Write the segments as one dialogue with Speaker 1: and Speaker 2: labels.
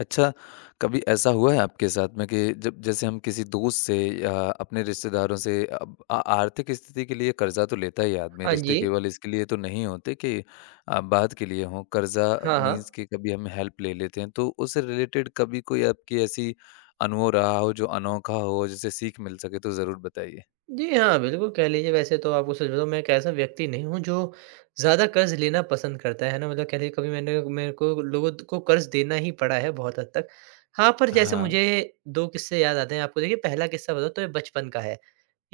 Speaker 1: अच्छा, कभी ऐसा हुआ है आपके साथ में कि जब जैसे हम किसी दोस्त से या अपने रिश्तेदारों से अब आ आर्थिक स्थिति के लिए कर्ज़ा तो लेता ही आदमी,
Speaker 2: हाँ
Speaker 1: रिश्ते
Speaker 2: जी।
Speaker 1: केवल इसके लिए तो नहीं होते कि बाद के लिए हों, कर्ज़ा
Speaker 2: हाँ, हाँ।
Speaker 1: मीन्स कि कभी हम हेल्प ले लेते हैं। तो उससे रिलेटेड कभी कोई आपकी ऐसी अनुभव रहा हो, जो अनोखा हो, जिससे सीख मिल सके तो ज़रूर बताइए?
Speaker 2: जी हाँ, बिल्कुल कह लीजिए वैसे तो आपको सच बताऊँ मैं एक ऐसा व्यक्ति नहीं हूँ जो ज़्यादा कर्ज़ लेना पसंद करता है ना? मतलब कह लीजिए कभी मैंने मेरे को लोगों को कर्ज़ देना ही पड़ा है बहुत हद तक। हाँ, पर जैसे
Speaker 1: हाँ,
Speaker 2: मुझे 2 किस्से याद आते हैं। आपको देखिए पहला किस्सा बताऊँ तो ये बचपन का है।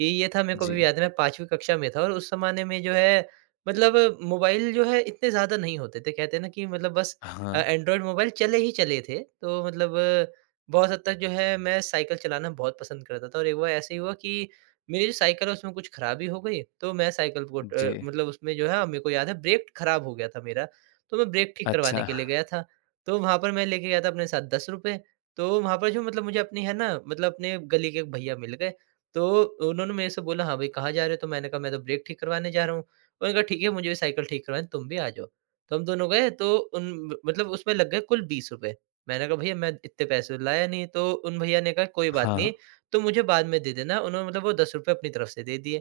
Speaker 2: ये था, मेरे को भी
Speaker 1: जी।
Speaker 2: याद है, मैं 5वीं कक्षा में था और उस ज़माने में जो है मतलब मोबाइल जो है इतने ज़्यादा नहीं होते थे। कहते हैं ना कि मतलब बस
Speaker 1: हाँ,
Speaker 2: एंड्रॉयड मोबाइल चले ही चले थे। तो मतलब बहुत हद तक जो है मैं साइकिल चलाना बहुत पसंद करता था और एक बार ऐसे ही हुआ कि मेरी जो साइकिल है उसमें कुछ खराबी हो गई। तो मैं साइकिल को
Speaker 1: जी।
Speaker 2: मतलब उसमें जो है, हाँ, मेरे को याद है ब्रेक खराब हो गया था मेरा। तो मैं ब्रेक ठीक
Speaker 1: अच्छा,
Speaker 2: करवाने के लिए गया था। तो वहाँ पर मैं लेके गया था अपने साथ ₹10। तो वहाँ पर जो मतलब मुझे अपनी, है ना, मतलब अपने गली के एक भैया मिल गए। तो उन्होंने मेरे से बोला, "हाँ भाई, कहाँ जा रहे हो?" तो मैंने कहा, "मैं तो ब्रेक ठीक करवाने जा रहा हूँ।" उन्होंने कहा, "ठीक है, मुझे भी साइकिल ठीक करवानी है, तुम भी आ जाओ।" तो हम दोनों गए तो उन मतलब उसमें लग गए कुल ₹20। मैंने कहा, "भैया मैं इतने पैसे तो लाया नहीं।" तो उन भैया ने कहा, "कोई बात
Speaker 1: हाँ,
Speaker 2: नहीं, तुम मुझे बाद में दे देना।" उन्होंने मतलब वो ₹10 अपनी तरफ से दे दिए।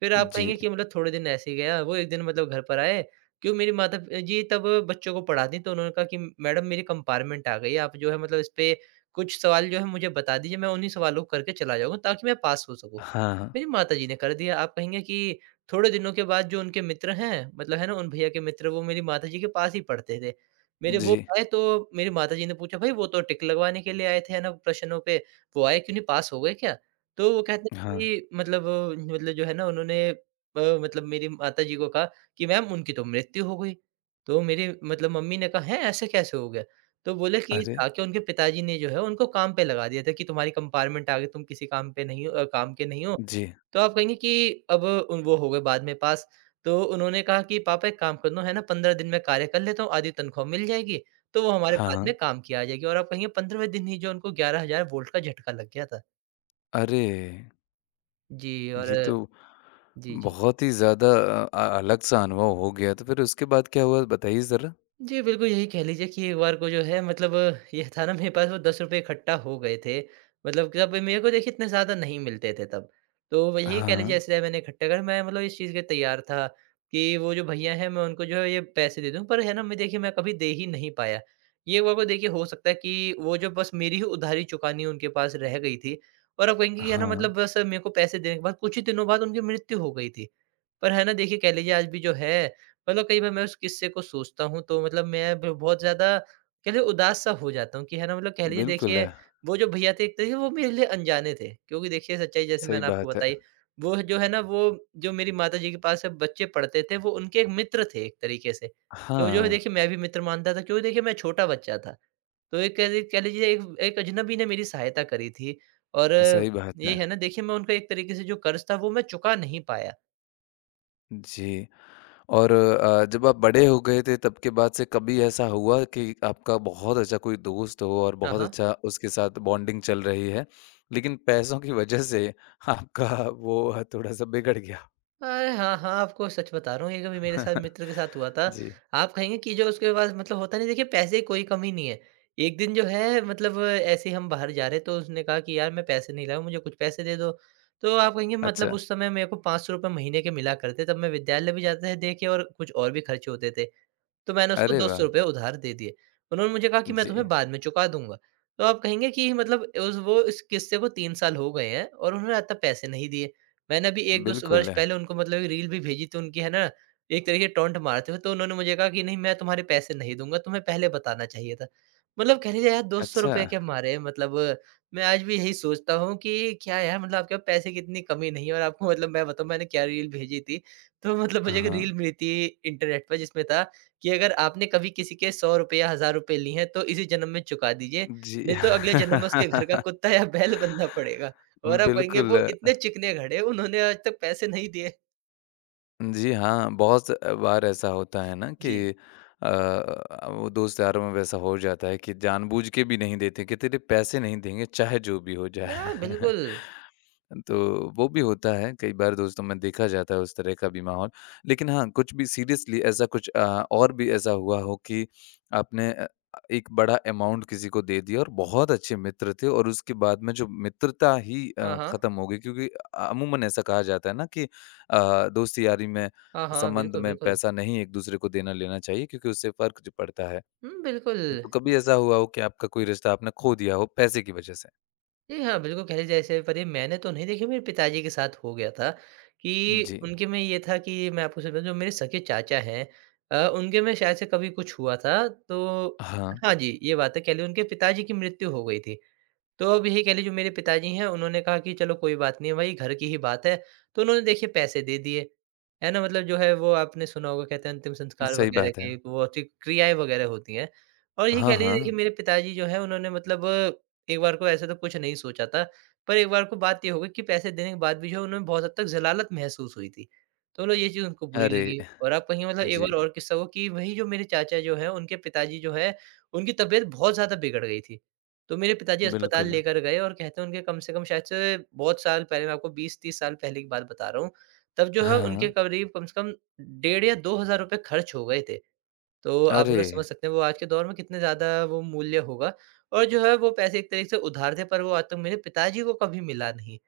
Speaker 2: फिर आप
Speaker 1: जी।
Speaker 2: कहेंगे कि मतलब थोड़े दिन ऐसे ही गया, वो एक दिन मतलब घर पर आए, क्यों मेरी माता जी तब बच्चों को पढ़ाती, तो उन्होंने कहा कि मैडम मेरी कंपार्टमेंट आ गई, आप जो है मतलब इस पे कुछ सवाल जो है मुझे बता दीजिए, मैं उन्हीं सवालों को करके चला जाऊँगा ताकि मैं पास हो सकूँ।
Speaker 1: हाँ, हाँ,
Speaker 2: मेरी माताजी ने कर दिया, आप कहेंगे कि थोड़े दिनों के बाद जो उनके मित्र हैं, मतलब है ना उन भैया के मित्र वो मेरी माताजी के पास ही पढ़ते थे। मेरे वो
Speaker 1: जी।
Speaker 2: आए तो मेरी माताजी ने पूछा, "भई वो तो टिक लगवाने के लिए आए थे है ना प्रश्नों पे, वो आए क्यों नहीं, पास हो गए क्या?" तो वो कहते हैं
Speaker 1: हाँ,
Speaker 2: कि मतलब जो है ना, उन्होंने मतलब मेरी माताजी को कहा कि मैम उनकी तो मृत्यु हो गई। तो मेरी मतलब मम्मी ने कहा, "हैं! ऐसे कैसे हो गया?" तो बोले कि ये
Speaker 1: अरे!
Speaker 2: था कि उनके पिताजी ने जो है उनको काम पे लगा दिया था कि तुम्हारी कंपार्टमेंट आ गई, तुम किसी काम पे नहीं हो काम के नहीं हो।
Speaker 1: जी,
Speaker 2: तो आप कहेंगे कि अब उन वो हो गए बाद में पास। तो उन्होंने कहा कि पापा एक काम करना है ना, 15 दिन में कार्य कर लेता हूँ, आधी तनख्वाह मिल जाएगी, तो वो हमारे बाद में
Speaker 1: हाँ।
Speaker 2: काम की आ जाएगी। और आप कहेंगे 15वें दिन ही जो उनको 11,000 वोल्ट का झटका लग गया था।
Speaker 1: अरे!
Speaker 2: जी। और
Speaker 1: ये तो
Speaker 2: जी, जी।
Speaker 1: बहुत ही ज़्यादा अलग-सा अनुभव हो गया। तो फिर उसके बाद क्या हुआ बताइए ज़रा?
Speaker 2: जी, बिल्कुल यही कह लीजिए कि एक बार को जो है मतलब ये था ना मेरे पास वो ₹10 इकट्ठा हो गए थे। मतलब जब मेरे को देखिए इतने ज़्यादा नहीं मिलते थे तब। तो वही कह
Speaker 1: हाँ,
Speaker 2: लीजिए इसलिए मैंने इकट्ठा कर मैं मतलब इस चीज़ के लिए तैयार था कि वो जो भैया हैं मैं उनको जो है ये पैसे दे दूँ। पर है ना, मैं देखिए मैं कभी दे ही नहीं पाया। ये हुआ को देखिए हो सकता है कि वो जो बस मेरी ही उधारी चुकानी उनके पास रह गई थी। और अब कहेंगे कि है ना
Speaker 1: हाँ,
Speaker 2: मतलब बस मेरे को पैसे देने के बाद कुछ ही दिनों बाद उनकी मृत्यु हो गई थी। पर है ना देखिए कह लीजिए आज भी जो है मतलब कई बार मैं उस किस्से को सोचता हूँ तो मतलब मैं ब बहुत ज़्यादा कह लीजिए उदास सा हो जाता हूँ कि, है ना, मतलब कह लीजिए
Speaker 1: बिल्कुल
Speaker 2: देखिए
Speaker 1: है।
Speaker 2: वो जो भईया थे एक तरीके से वो मेरे लिए अनजाने थे। क्योंकि देखिए सच्चाई जैसे
Speaker 1: सही
Speaker 2: मैंने आपको
Speaker 1: बात है।
Speaker 2: बताई, वो जो मेरी माताजी के पास जब बच्चे पढ़ते थे वो उनके एक मित्र थे एक तरीके से। तो जो है
Speaker 1: हाँ,
Speaker 2: देखिए मैं भी मित्र मानता था क्योंकि देखिए मैं छोटा बच्चा था। तो एक कह ली कह लीजिए एक एक अजनबी ने मेरी सहायता करी थी। और
Speaker 1: सही बात
Speaker 2: ये,
Speaker 1: है।
Speaker 2: है ना, देखिए मैं उनका एक तरीके से जो कर्ज़ था वो मैं चुका नहीं पाया।
Speaker 1: जी, और जब आप बड़े हो गए थे तब के बाद से कभी ऐसा हुआ कि आपका बहुत अच्छा कोई दोस्त हो और
Speaker 2: हाँ,
Speaker 1: बहुत
Speaker 2: हाँ।
Speaker 1: अच्छा उसके साथ बॉन्डिंग चल रही है, लेकिन पैसों की वजह से आपका वो थोड़ा-सा बिगड़ गया?
Speaker 2: अरे! हाँ, हाँ, आपको सच बता रहा हूँ, ये कभी मेरे साथ मित्र के साथ हुआ था।
Speaker 1: जी,
Speaker 2: आप कहेंगे कि जो उसके पास मतलब होता नहीं, देखिए पैसे की कोई कमी नहीं है। एक दिन जो है मतलब ऐसे ही हम बाहर जा रहे, तो उसने कहा कि यार मैं पैसे नहीं लाया हूँ, मुझे कुछ पैसे दे दो। तो आप कहेंगे मतलब
Speaker 1: अच्छा।
Speaker 2: उस समय मेरे को ₹500 महीने के मिला करते, तब मैं विद्यालय भी जाते थे दे के और कुछ और भी खर्चे होते थे। तो मैंने उसको
Speaker 1: अरे वाह!
Speaker 2: ₹200 उधार दे दिए। उन्होंने मुझे कहा कि मैं तुम्हें
Speaker 1: जी,
Speaker 2: बाद में चुका दूँगा। तो आप कहेंगे कि मतलब उस वो इस किस्से को 3 साल हो गए हैं और उन्होंने आज तक पैसे नहीं दिए। मैंने अभी 1-2 स वर्ष
Speaker 1: बिल्कुल।
Speaker 2: पहले उनको मतलब एक रील भी भेजी थी उनकी, है ना, एक तरीके से टॉन्ट मारते हुए। तो उन्होंने मुझे कहा कि नहीं मैं तुम्हारे पैसे नहीं दूँगा, तुम्हें पहले बताना चाहिए था। मतलब कह लीजिए यार
Speaker 1: अच्छा,
Speaker 2: ₹200 के मारे हैं मतलब मैं आज भी यही सोचता हूँ कि क्या यार मतलब आपके पास पैसे की इतनी कमी नहीं है। और आपको मतलब मैं बताऊँ मैंने क्या रील भेजी थी। तो मतलब मुझे एक
Speaker 1: हाँ,
Speaker 2: रील मिली थी इंटरनेट पर जिसमें था कि अगर आपने कभी किसी के ₹100 या ₹1000 लिए हैं, तो इसी जन्म में चुका दीजिए,
Speaker 1: जी।
Speaker 2: नहीं तो अगले जन्म में उसके घर का कुत्ता या बैल बनना पड़ेगा। और आप कहेंगे
Speaker 1: बिल्कुल।
Speaker 2: वो इतने चिकने खड़े हैं, उन्होंने आज तक पैसे नहीं दिए।
Speaker 1: जी हाँ, बहुत बार ऐसा होता है ना कि
Speaker 2: जी।
Speaker 1: अ, वो दोस्त यारों में वैसा हो जाता है कि जानबूझ के भी नहीं देते कि तेरे पैसे नहीं देंगे चाहे जो भी हो
Speaker 2: ना
Speaker 1: जाए।
Speaker 2: बिल्कुल।
Speaker 1: तो वो भी होता है, कई बार दोस्तों में देखा जाता है उस तरह का भी माहौल। लेकिन हाँ, कुछ भी सीरियसली ऐसा कुछ और भी ऐसा हुआ हो कि आपने एक बड़ा अमाउंट किसी को दे दिया और बहुत अच्छे मित्र थे और उसके बाद में जो मित्रता ही
Speaker 2: हाँ, हाँ।
Speaker 1: ख़त्म हो गई क्योंकि अमूमन ऐसा कहा जाता है ना कि दोस्ती यारी में
Speaker 2: हाँ, हाँ,
Speaker 1: संबंध
Speaker 2: बिल्कुल,
Speaker 1: में
Speaker 2: बिल्कुल।
Speaker 1: पैसा नहीं एक दूसरे को देना लेना चाहिए क्योंकि उससे फ़र्क जो पड़ता है।
Speaker 2: हुँ, बिल्कुल।
Speaker 1: तो कभी ऐसा हुआ हो कि आपका कोई रिश्ता आपने खो दिया हो पैसे की वजह से?
Speaker 2: जी हाँ, बिल्कुल कह लीजिए ऐसे पर ये मैंने तो नहीं देखी, मेरे पिताजी के साथ हो गया था कि
Speaker 1: जी।
Speaker 2: उनके में ये था कि मैं आपको सच बताऊँ जो मेरे सगे चाचा हैं, उनके में शायद से कभी कुछ हुआ था तो,
Speaker 1: हाँ,
Speaker 2: हाँ जी, ये बात है कह लीजिए उनके पिताजी की मृत्यु हो गई थी। तो अब यही कह लीजिए जो मेरे पिताजी हैं उन्होंने कहा कि चलो कोई बात नहीं है भाई घर की ही बात है। तो उन्होंने देखिए पैसे दे दिए। है ना? मतलब जो है वो आपने सुना होगा कहते हैं अंतिम संस्कार
Speaker 1: सही
Speaker 2: वग़ैरह
Speaker 1: बात है।
Speaker 2: की वो ची क्रियाएँ वग़ैरह होती हैं। और ये
Speaker 1: हाँ,
Speaker 2: कह लीजिए देखिए
Speaker 1: हाँ।
Speaker 2: मेरे पिताजी जो हैं उन्होंने मतलब एक बार को ऐसे तो कुछ नहीं सोचा था। पर एक बार को बात ये हो गई कि पैसे देने के बाद भी जो है उन्हें बहुत हद तक ज़लालत महसूस हुई थी। तो मतलब ये चीज़ उनको बुरी
Speaker 1: अरे!
Speaker 2: लगी। और आप कहिए मतलब एक बार
Speaker 1: जी,
Speaker 2: और किस्सा हुआ कि वही जो मेरे चाचा जो हैं उनके पिताजी जो हैं, उनकी तबीयत बहुत ज़्यादा बिगड़ गई थी। तो मेरे पिताजी अस्पताल
Speaker 1: बिल्कुल।
Speaker 2: लेकर गए और कहते हैं उनके कम से कम शायद से बहुत साल पहले, मैं आपको 20-30 साल पहले की बात बता रहा हूँ। तब जो है उनके
Speaker 1: हाँ।
Speaker 2: करीब कम से कम डेढ़ या ₹2,000 खर्च हो गए थे। तो आप
Speaker 1: अरे!
Speaker 2: मतलब समझ सकते हैं वो आज के दौर में कितने ज़्यादा वो मूल्य होगा। और जो है वो पैसे एक तरीके से उधार थे पर वो आज तक मेरे पिताजी को कभी मिला नहीं।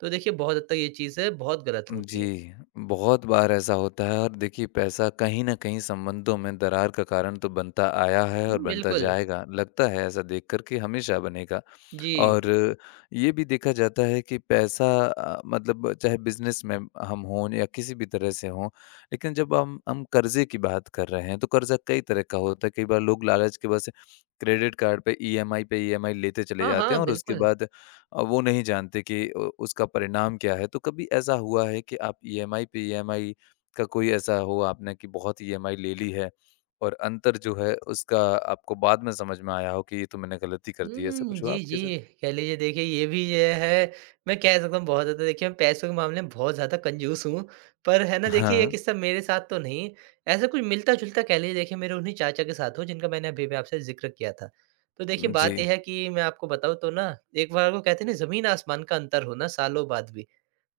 Speaker 2: तो देखिए बहुत हद तक ये चीज़ है, बहुत गलत होती है।
Speaker 1: जी, बहुत बार ऐसा होता है और देखिए पैसा कहीं न कहीं संबंधों में दरार का कारण तो बनता आया है और
Speaker 2: हुँ,
Speaker 1: बनता
Speaker 2: बिल्कुल।
Speaker 1: जाएगा। लगता है ऐसा देखकर कि हमेशा बनेगा।
Speaker 2: जी।
Speaker 1: और ये भी देखा जाता है कि पैसा मतलब चाहे बिज़नेस में हम हों या किसी भी तरह से हों, लेकिन जब हम कर्ज़े की बात कर रहे हैं, तो कर्ज़ा कई तरह का होता है। कई बार लोग लालच के बस क्रेडिट कार्ड पे ईएमआई लेते चले
Speaker 2: हाँ,
Speaker 1: जाते
Speaker 2: हाँ,
Speaker 1: हैं और उसके
Speaker 2: बिल्कुल।
Speaker 1: बाद वो नहीं जानते कि उसका परिणाम क्या है। तो कभी ऐसा हुआ है कि आप ईएमआई पे ईएमआई का कोई ऐसा हो आपने कि बहुत ईएमआई ले ली है और अंतर जो है उसका आपको बाद में समझ में आया हो कि ये तो मैंने गलती कर दी है। ऐसा
Speaker 2: हुँ,
Speaker 1: कुछ हुआ
Speaker 2: जी,
Speaker 1: आपके साथ?
Speaker 2: जी। कह लीजिए देखिए ये भी ये है मैं कह सकता हूँ बहुत ज़्यादा, देखिए मैं पैसों के मामले में बहुत ज़्यादा कंजूस हूँ। पर है ना देखिए ये
Speaker 1: हाँ,
Speaker 2: किस्सा मेरे साथ तो नहीं, ऐसा कुछ मिलता-जुलता कह लीजिए देखिए मेरे उन्हीं चाचा के साथ हो, जिनका मैंने अभी भी आपसे ज़िक्र किया था। तो देखिए
Speaker 1: जी,
Speaker 2: बात ये है कि मैं आपको बताऊँ तो ना, एक बार वो कहते हैं ना ज़मीन-आसमान का अंतर होना सालों बाद भी।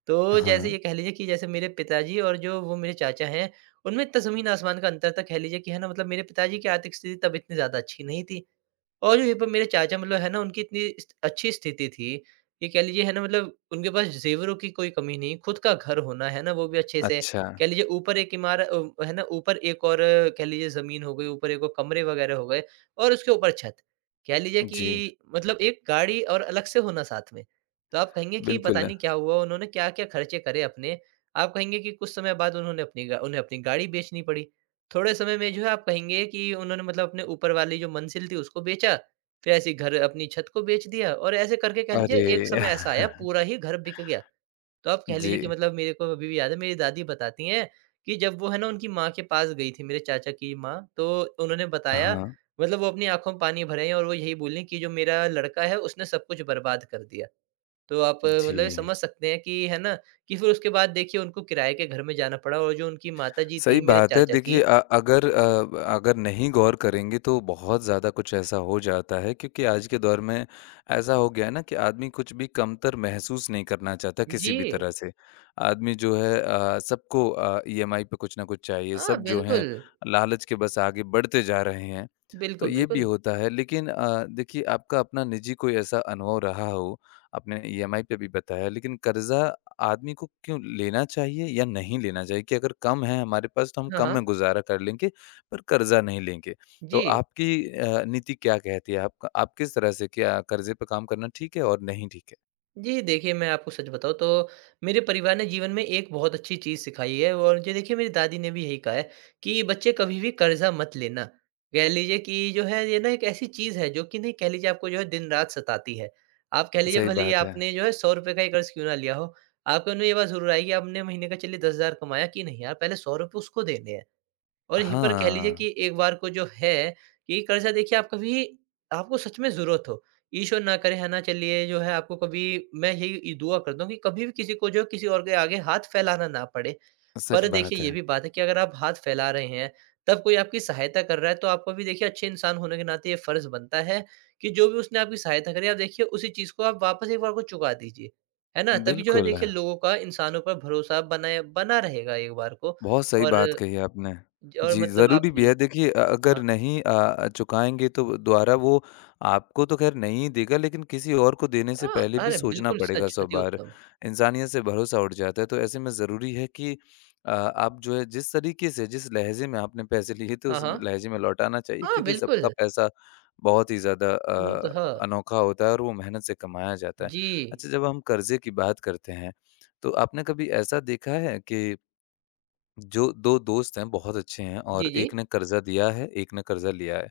Speaker 2: तो जैसे
Speaker 1: हाँ,
Speaker 2: ये कह लीजिए कि जैसे मेरे पिताजी और जो वो मेरे चाचा हैं, उनमें इतना ज़मीन-आसमान का अंतर था कह लीजिए कि, है ना, मतलब मेरे पिताजी की आर्थिक स्थिति तब इतनी ज़्यादा अच्छी नहीं थी। और ये पर मेरे चाचा मतलब है ना उनकी इतनी स्ट अच्छी स्थिति थी, कि कह लीजिए, है ना, मतलब उनके पास ज़ेवरों की कोई कमी नहीं, खुद का घर होना, है ना वो भी अच्छे से,
Speaker 1: अच्छा,
Speaker 2: कह लीजिए ऊपर एक है ना ऊपर एक और कह लीजिए ज़मीन हो गई, ऊपर एक और कमरे वगैरह हो गए और उसके ऊपर छत। कह लीजिए कि
Speaker 1: जी,
Speaker 2: मतलब एक गाड़ी और अलग से होना साथ में। तो आप कहेंगे कि पता
Speaker 1: बिल्कुल,
Speaker 2: नहीं क्या हुआ, उन्होंने क्या-क्या खर्चे करे अपने। आप कहेंगे कि कुछ समय बाद उन्होंने अपनी गा उन्हें अपनी गाड़ी बेचनी पड़ी। थोड़े समय में जो है आप कहेंगे कि उन्होंने मतलब अपने ऊपर वाली जो मंज़िल थी उसको बेचा, फिर ऐसे ही घर अपनी छत को बेच दिया और ऐसे करके कह लीजिए
Speaker 1: अरे!
Speaker 2: एक समय ऐसा आया पूरा ही घर बिक गया। तो आप कह लीजिए कि
Speaker 1: जी,
Speaker 2: मतलब मेरे को अभी भी याद है, मेरी दादी बताती हैं कि जब वो है ना उनकी माँ के पास गई थी, मेरे चाचा की माँ, तो उन्होंने बताया
Speaker 1: हाँ,
Speaker 2: मतलब वो अपनी आँखों में पानी भरे हैं और वो यही बोलीं कि जो मेरा लड़का है उसने सब कुछ बर्बाद कर दिया। तो आप मतलब ये
Speaker 1: जी।
Speaker 2: समझ सकते हैं कि है ना, कि फिर उसके बाद देखिए उनको किराए के घर में जाना पड़ा और जो उनकी माताजी
Speaker 1: सही
Speaker 2: थी मेरे
Speaker 1: बात है।
Speaker 2: चाचा
Speaker 1: देखिए
Speaker 2: की।
Speaker 1: अगर नहीं गौर करेंगे तो बहुत ज़्यादा कुछ ऐसा हो जाता है क्योंकि आज के दौर में ऐसा हो गया है ना कि आदमी कुछ भी कमतर महसूस नहीं करना चाहता किसी भी
Speaker 2: जी।
Speaker 1: तरह से। आदमी जो है सबको ईएमआई पे कुछ न कुछ चाहिए।
Speaker 2: हाँ,
Speaker 1: सब जो
Speaker 2: बिल्कुल।
Speaker 1: हैं लालच के बस आगे बढ़ते जा रहे हैं। तो
Speaker 2: बिल्कुल,
Speaker 1: ये भी
Speaker 2: बिल्कुल।
Speaker 1: होता है लेकिन देखिए आपका अपना निजी कोई ऐसा अनुभव रहा हो, आपने ईएमआई पे भी बताया लेकिन कर्ज़ा आदमी को क्यों लेना चाहिए या नहीं लेना चाहिए कि अगर कम है हमारे पास तो हम
Speaker 2: हाँ,
Speaker 1: कम
Speaker 2: हाँ।
Speaker 1: में गुज़ारा कर लेंगे, पर कर्ज़ा नहीं लेंगे। तो
Speaker 2: जी।
Speaker 1: आपकी नीति क्या कहती है? आप किस तरह से क्या कर्ज़े पे काम करना ठीक है और नहीं ठीक है?
Speaker 2: जी, देखिए मैं आपको सच बताऊँ तो मेरे परिवार ने जीवन में एक बहुत अच्छी चीज़ सिखाई है और जो देखिए मेरी दादी ने भी यही कहा है कि बच्चे कभी भी कर्ज़ा मत लेना। कह लीजिए कि जो है ये ना एक ऐसी चीज़ है जो कि नहीं, कह लीजिए आपको जो है दिन-रात सताती है। आप कह लीजिए
Speaker 1: सही
Speaker 2: भले ही
Speaker 1: बात है।
Speaker 2: आपने जो है ₹100 का ही कर्ज़ क्यों ना लिया हो, आपके मन में ये बात ज़रूर आएगी, आपने महीने का चलिए 10,000 कमाया कि नहीं, यार पहले ₹100 उसको देने हैं। और यहीं पर कह लीजिए
Speaker 1: हाँ,
Speaker 2: कि एक बार को जो है कि कर्ज़ा देखिए आप कभी आपको सच में ज़रूरत हो, ईश्वर ना करे, है ना, चलिए जो है आपको कभी। मैं यही दुआ करता हूँ कि कभी भी किसी को जो है किसी और के आगे हाथ फैलाना ना पड़े।
Speaker 1: सच
Speaker 2: पर देखिए
Speaker 1: बात है।
Speaker 2: ये भी बात है कि अगर आप हाथ फैला रहे हैं, तब कोई आपकी सहायता कर रहा है, तो आपको भी देखिए अच्छे इंसान होने के नाते ये फ़र्ज़ बनता है कि जो भी उसने आपकी सहायता करी आप देखिए उसी चीज़ को आप वापस एक बार को चुका दीजिए। है ना? तभी जो है
Speaker 1: बिल्कुल।
Speaker 2: देखिए लोगों का इंसानों पर भरोसा बनाया बना रहेगा एक बार को।
Speaker 1: बहुत सही
Speaker 2: और
Speaker 1: बात कही आपने।
Speaker 2: ज और
Speaker 1: जी,
Speaker 2: मतलब आप
Speaker 1: ज़रूरी भी
Speaker 2: ये।
Speaker 1: है। देखिए अगर
Speaker 2: हाँ,
Speaker 1: नहीं चुकाएँगे तो दोबारा वो आपको तो ख़ैर नहीं ही देगा लेकिन किसी और को देने से
Speaker 2: हाँ,
Speaker 1: पहले भी
Speaker 2: अरे!
Speaker 1: सोचना
Speaker 2: बिल्कुल
Speaker 1: पड़ेगा
Speaker 2: सच,
Speaker 1: 100
Speaker 2: अति
Speaker 1: बार।
Speaker 2: उत्तम।
Speaker 1: इंसानियत से भरोसा उठ जाता है। तो ऐसे में ज़रूरी है कि आप जो है जिस तरीके से, जिस लहज़े में आपने पैसे लिए थे
Speaker 2: हाँ,
Speaker 1: उस
Speaker 2: हाँ।
Speaker 1: लहज़े में लौटाना चाहिए
Speaker 2: हाँ,
Speaker 1: क्योंकि सबका
Speaker 2: बिल्कुल,
Speaker 1: पैसा बहुत ही ज़्यादा
Speaker 2: पूर्णतः।
Speaker 1: अनोखा होता है और वो मेहनत से कमाया जाता है।
Speaker 2: जी।
Speaker 1: अच्छा जब हम कर्ज़े की बात करते हैं, तो आपने कभी ऐसा देखा है कि जो 2 दोस्त हैं बहुत अच्छे हैं
Speaker 2: जी,
Speaker 1: और
Speaker 2: जी।
Speaker 1: एक ने कर्ज़ा दिया है, एक ने कर्ज़ा लिया है।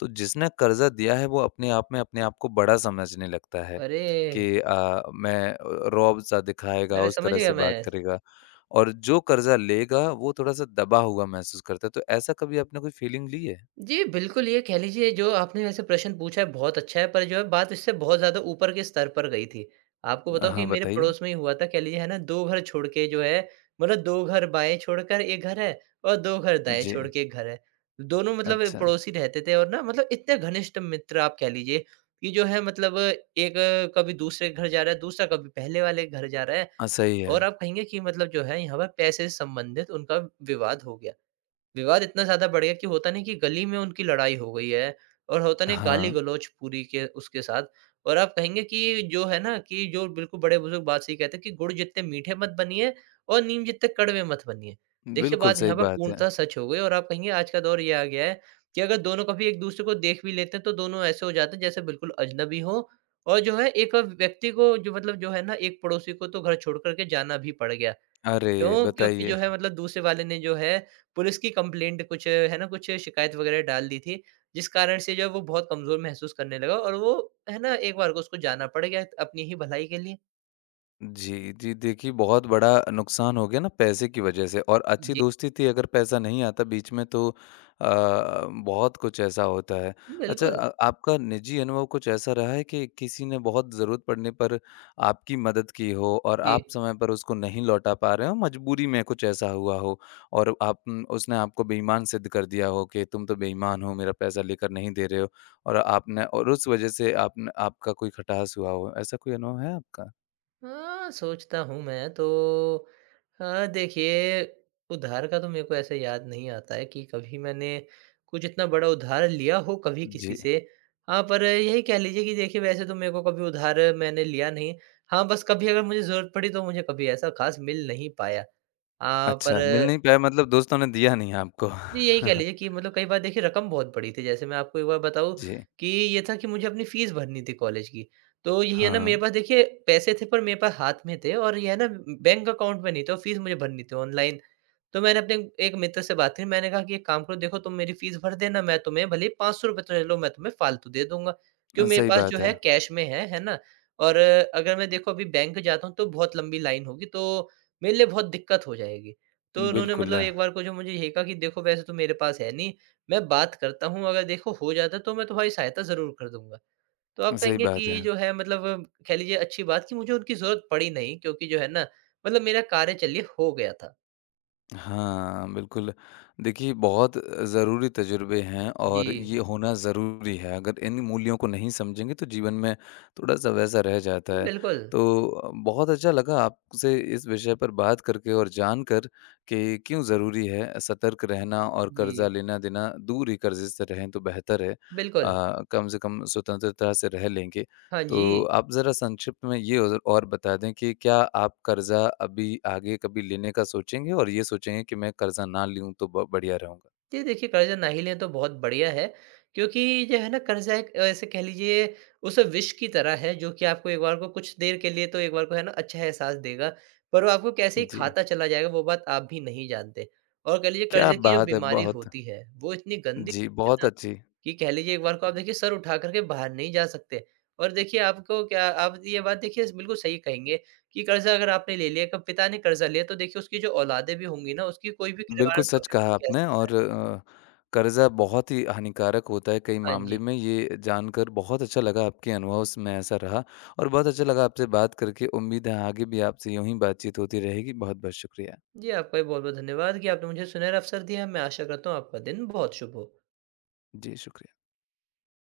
Speaker 1: तो जिसने कर्ज़ा दिया है वो अपने आप में अपने आप को बड़ा समझने लगता है
Speaker 2: अरे!
Speaker 1: कि मैं रौब-सा दिखाएगा,
Speaker 2: अरे,
Speaker 1: उस
Speaker 2: समझ
Speaker 1: तरह
Speaker 2: गया
Speaker 1: से
Speaker 2: मैं।
Speaker 1: बात करेगा और जो कर्ज़ा लेगा वो थोड़ा-सा दबा हुआ महसूस करता है। तो ऐसा कभी आपने कोई फीलिंग ली है?
Speaker 2: जी, बिल्कुल, ये कह लीजिए जो आपने वैसे प्रश्न पूछा है बहुत अच्छा है, पर जो है बात इससे बहुत ज़्यादा ऊपर के स्तर पर गई थी। आपको बताऊँ कि
Speaker 1: हाँ,
Speaker 2: मेरे
Speaker 1: बताइए।
Speaker 2: पड़ोस में ही हुआ था, कह लीजिए है ना, 2 घर छोड़ के जो है, मतलब 2 घर बाएँ छोड़कर एक घर है और 2 घर दाएँ
Speaker 1: जी,
Speaker 2: छोड़ के एक घर है। दोनों मतलब एक
Speaker 1: अच्छा।
Speaker 2: पड़ोसी रहते थे और ना मतलब इतने घनिष्ठ मित्र, आप कह लीजिए कि जो है मतलब एक कभी दूसरे के घर जा रहा है, दूसरा कभी पहले वाले के घर जा रहा है
Speaker 1: हाँ, सही है।
Speaker 2: और आप कहेंगे कि मतलब जो है यहाँ पर पैसे से संबंधित उनका विवाद हो गया। विवाद इतना ज़्यादा बढ़ गया कि होता नहीं कि गली में उनकी लड़ाई हो गई है और होता नहीं
Speaker 1: हाँ,
Speaker 2: गाली-गलौच पूरी के उसके साथ। और आप कहेंगे कि जो है ना, कि जो बिल्कुल बड़े-बुजुर्ग बात सही कहते हैं कि गुड़ जितने मीठे मत बनिए और नीम जितने कड़वे मत बनिए। देखिए
Speaker 1: बिल्कुल
Speaker 2: बात
Speaker 1: सही
Speaker 2: यहाँ पर
Speaker 1: बात है।
Speaker 2: पूर्णतः सच हो गई और आप कहेंगे आज का दौर ये आ गया है कि अगर दोनों कभी एक-दूसरे को देख भी लेते हैं तो दोनों ऐसे हो जाते हैं जैसे बिल्कुल अजनबी हों और जो है एक व्यक्ति को, जो मतलब जो है ना एक पड़ोसी को, तो घर छोड़ कर के जाना भी पड़ गया।
Speaker 1: अरे!
Speaker 2: क्यों? क्योंकि जो
Speaker 1: बताइए।
Speaker 2: है मतलब दूसरे वाले ने जो है पुलिस की कंप्लेंट कुछ, है ना, कुछ शिकायत वगैरह डाल दी थी, जिस कारण से जो है वो बहुत कमज़ोर महसूस करने लगा और वो, है ना, एक बार को उसको जाना पड़ गया अपनी ही भलाई के लिए।
Speaker 1: जी, जी। देखिए, बहुत बड़ा नुकसान हो गया ना पैसे की वज़ह से और अच्छी
Speaker 2: जी,
Speaker 1: दोस्ती थी अगर पैसा नहीं आता बीच में तो अ, बहुत कुछ ऐसा होता है। अच्छा
Speaker 2: बिल्कुल।
Speaker 1: आपका निजी अनुभव कुछ ऐसा रहा है कि किसी ने बहुत ज़रूरत पड़ने पर आपकी मदद की हो और
Speaker 2: जी।
Speaker 1: आप समय पर उसको नहीं लौटा पा रहे हो, मजबूरी में कुछ ऐसा हुआ हो और आप उसने आपको बेईमान सिद्ध कर दिया हो कि तुम तो बेईमान हो, मेरा पैसा लेकर नहीं दे रहे हो और आपने और उस वज़ह से आपने आपका कोई खटास हुआ हो, ऐसा कोई अनुभव है आपका?
Speaker 2: हाँ, सोचता हूँ मैं तो। अ, देखिए उधार का तो मेरे को ऐसे याद नहीं आता है कि कभी मैंने कुछ इतना बड़ा उधार लिया हो कभी किसी
Speaker 1: जी।
Speaker 2: से। हाँ, पर यही कह लीजिए कि देखिए वैसे तो मेरे को कभी उधार मैंने लिया नहीं। हाँ, बस कभी अगर मुझे ज़रूरत पड़ी तो मुझे कभी ऐसा ख़ास मिल नहीं पाया। पर
Speaker 1: अच्छा, मिल नहीं पाया मतलब दोस्तों ने दिया नहीं आपको।
Speaker 2: जी, यही कह लीजिए कि मतलब कई बार देखिए रकम बहुत बड़ी थी। जैसे मैं आपको एक बार बताऊँ
Speaker 1: जी।
Speaker 2: कि ये था कि मुझे अपनी फ़ीस भरनी थी कॉलेज की। तो यही है ना
Speaker 1: हाँ,
Speaker 2: मेरे पास देखिए पैसे थे, पर मेरे पास हाथ में थे और ये है ना बैंक अकाउंट में नहीं थे और फ़ीस मुझे भरनी थी ऑनलाइन। तो मैंने अपने एक मित्र से बात करी, मैंने कहा कि एक काम करो, देखो तुम मेरी फ़ीस भर देना, मैं तुम्हें भले ही ₹500 तो ले लो, मैं तुम्हें फ़ालतू दे दूँगा। क्यों, मेरे
Speaker 1: सही
Speaker 2: पास जो
Speaker 1: बात है।
Speaker 2: है कैश में है ना? और अगर मैं देखो अभी बैंक जाता हूँ तो बहुत लंबी लाइन होगी, तो मेरे लिए बहुत दिक्कत हो जाएगी। तो उन्होंने
Speaker 1: बिल्कुल,
Speaker 2: मतलब एक बार को जो मुझे ये कहा कि देखो वैसे तो मेरे पास है नहीं, मैं बात करता हूँ, अगर देखो हो जाता है तो मैं तुम्हारी सहायता ज़रूर कर दूँगा। तो आप
Speaker 1: सही
Speaker 2: कहेंगे
Speaker 1: बात
Speaker 2: कि
Speaker 1: है।
Speaker 2: जो है मतलब कह लीजिए अच्छी बात कि मुझे उनकी ज़रूरत पड़ी नहीं क्योंकि जो है ना मतलब मेरा कार्य चलिए हो गया था।
Speaker 1: हाँ, बिल्कुल। देखिए बहुत ज़रूरी तजुर्बे हैं
Speaker 2: जी।
Speaker 1: और ये होना ज़रूरी है। अगर इन मूल्यों को नहीं समझेंगे तो जीवन में थोड़ा-सा वैसा रह जाता है।
Speaker 2: बिल्कुल,
Speaker 1: तो बहुत अच्छा लगा आपसे इस विषय पर बात करके और जानकर कि क्यों ज़रूरी है सतर्क रहना और कर्ज़ा
Speaker 2: जी,
Speaker 1: लेना-देना दूर ही कर्ज़े से रहें तो बेहतर है।
Speaker 2: बिल्कुल।
Speaker 1: कम से कम स्वतंत्रता से रह लेंगे।
Speaker 2: हाँ
Speaker 1: तो
Speaker 2: जी।
Speaker 1: आप ज़रा संक्षिप्त में ये और बता दें कि क्या आप कर्ज़ा अभी आगे कभी लेने का सोचेंगे और ये सोचेंगे कि मैं कर्ज़ा ना लूँ तो ब बढ़िया रहूँगा?
Speaker 2: जी, देखिए कर्ज़ा ना ही लें तो बहुत बढ़िया है, क्योंकि जो है ना कर्ज़ा एक ऐसे कह लीजिए उस विष की तरह है जो कि आपको एक बार को कुछ देर के लिए तो एक बार को है ना अच्छा एहसास देगा, पर वो आपको कैसे ही
Speaker 1: जी,
Speaker 2: खाता चला जाएगा वो बात आप भी नहीं जानते। और कह लीजिए
Speaker 1: क्या
Speaker 2: कर्ज़े की जो
Speaker 1: बात है!
Speaker 2: बीमारी
Speaker 1: बहुत
Speaker 2: होती है, वो इतनी गंदी
Speaker 1: जी,
Speaker 2: है
Speaker 1: बहुत
Speaker 2: ना
Speaker 1: अच्छी
Speaker 2: कि कह लीजिए एक बार को आप देखिए सर उठा कर के बाहर नहीं जा सकते। और देखिए आपको क्या, आप ये बात देखिए बिल्कुल सही कहेंगे कि कर्ज़ा अगर आपने ले लिया, क पिता ने कर्ज़ा लिया तो देखिए उसकी जो औलादें भी होंगी ना उसकी कोई भी किरदार
Speaker 1: बिल्कुल सच
Speaker 2: पकड़ के
Speaker 1: कहा
Speaker 2: कह
Speaker 1: आपने
Speaker 2: सक।
Speaker 1: और कर्ज़ा बहुत ही हानिकारक होता है कई
Speaker 2: हाँ जी।
Speaker 1: मामले में, ये जानकर बहुत अच्छा लगा आपके अनुभव में ऐसा रहा और बहुत अच्छा लगा आपसे बात करके। उम्मीद है आगे भी आपसे यूँ ही बातचीत होती रहेगी। बहुत-बहुत शुक्रिया।
Speaker 2: जी, आपका भी बहुत-बहुत धन्यवाद कि आपने मुझे सुनहरा अवसर दिया। मैं आशा करता हूँ आपका दिन बहुत शुभ हो।
Speaker 1: जी, शुक्रिया।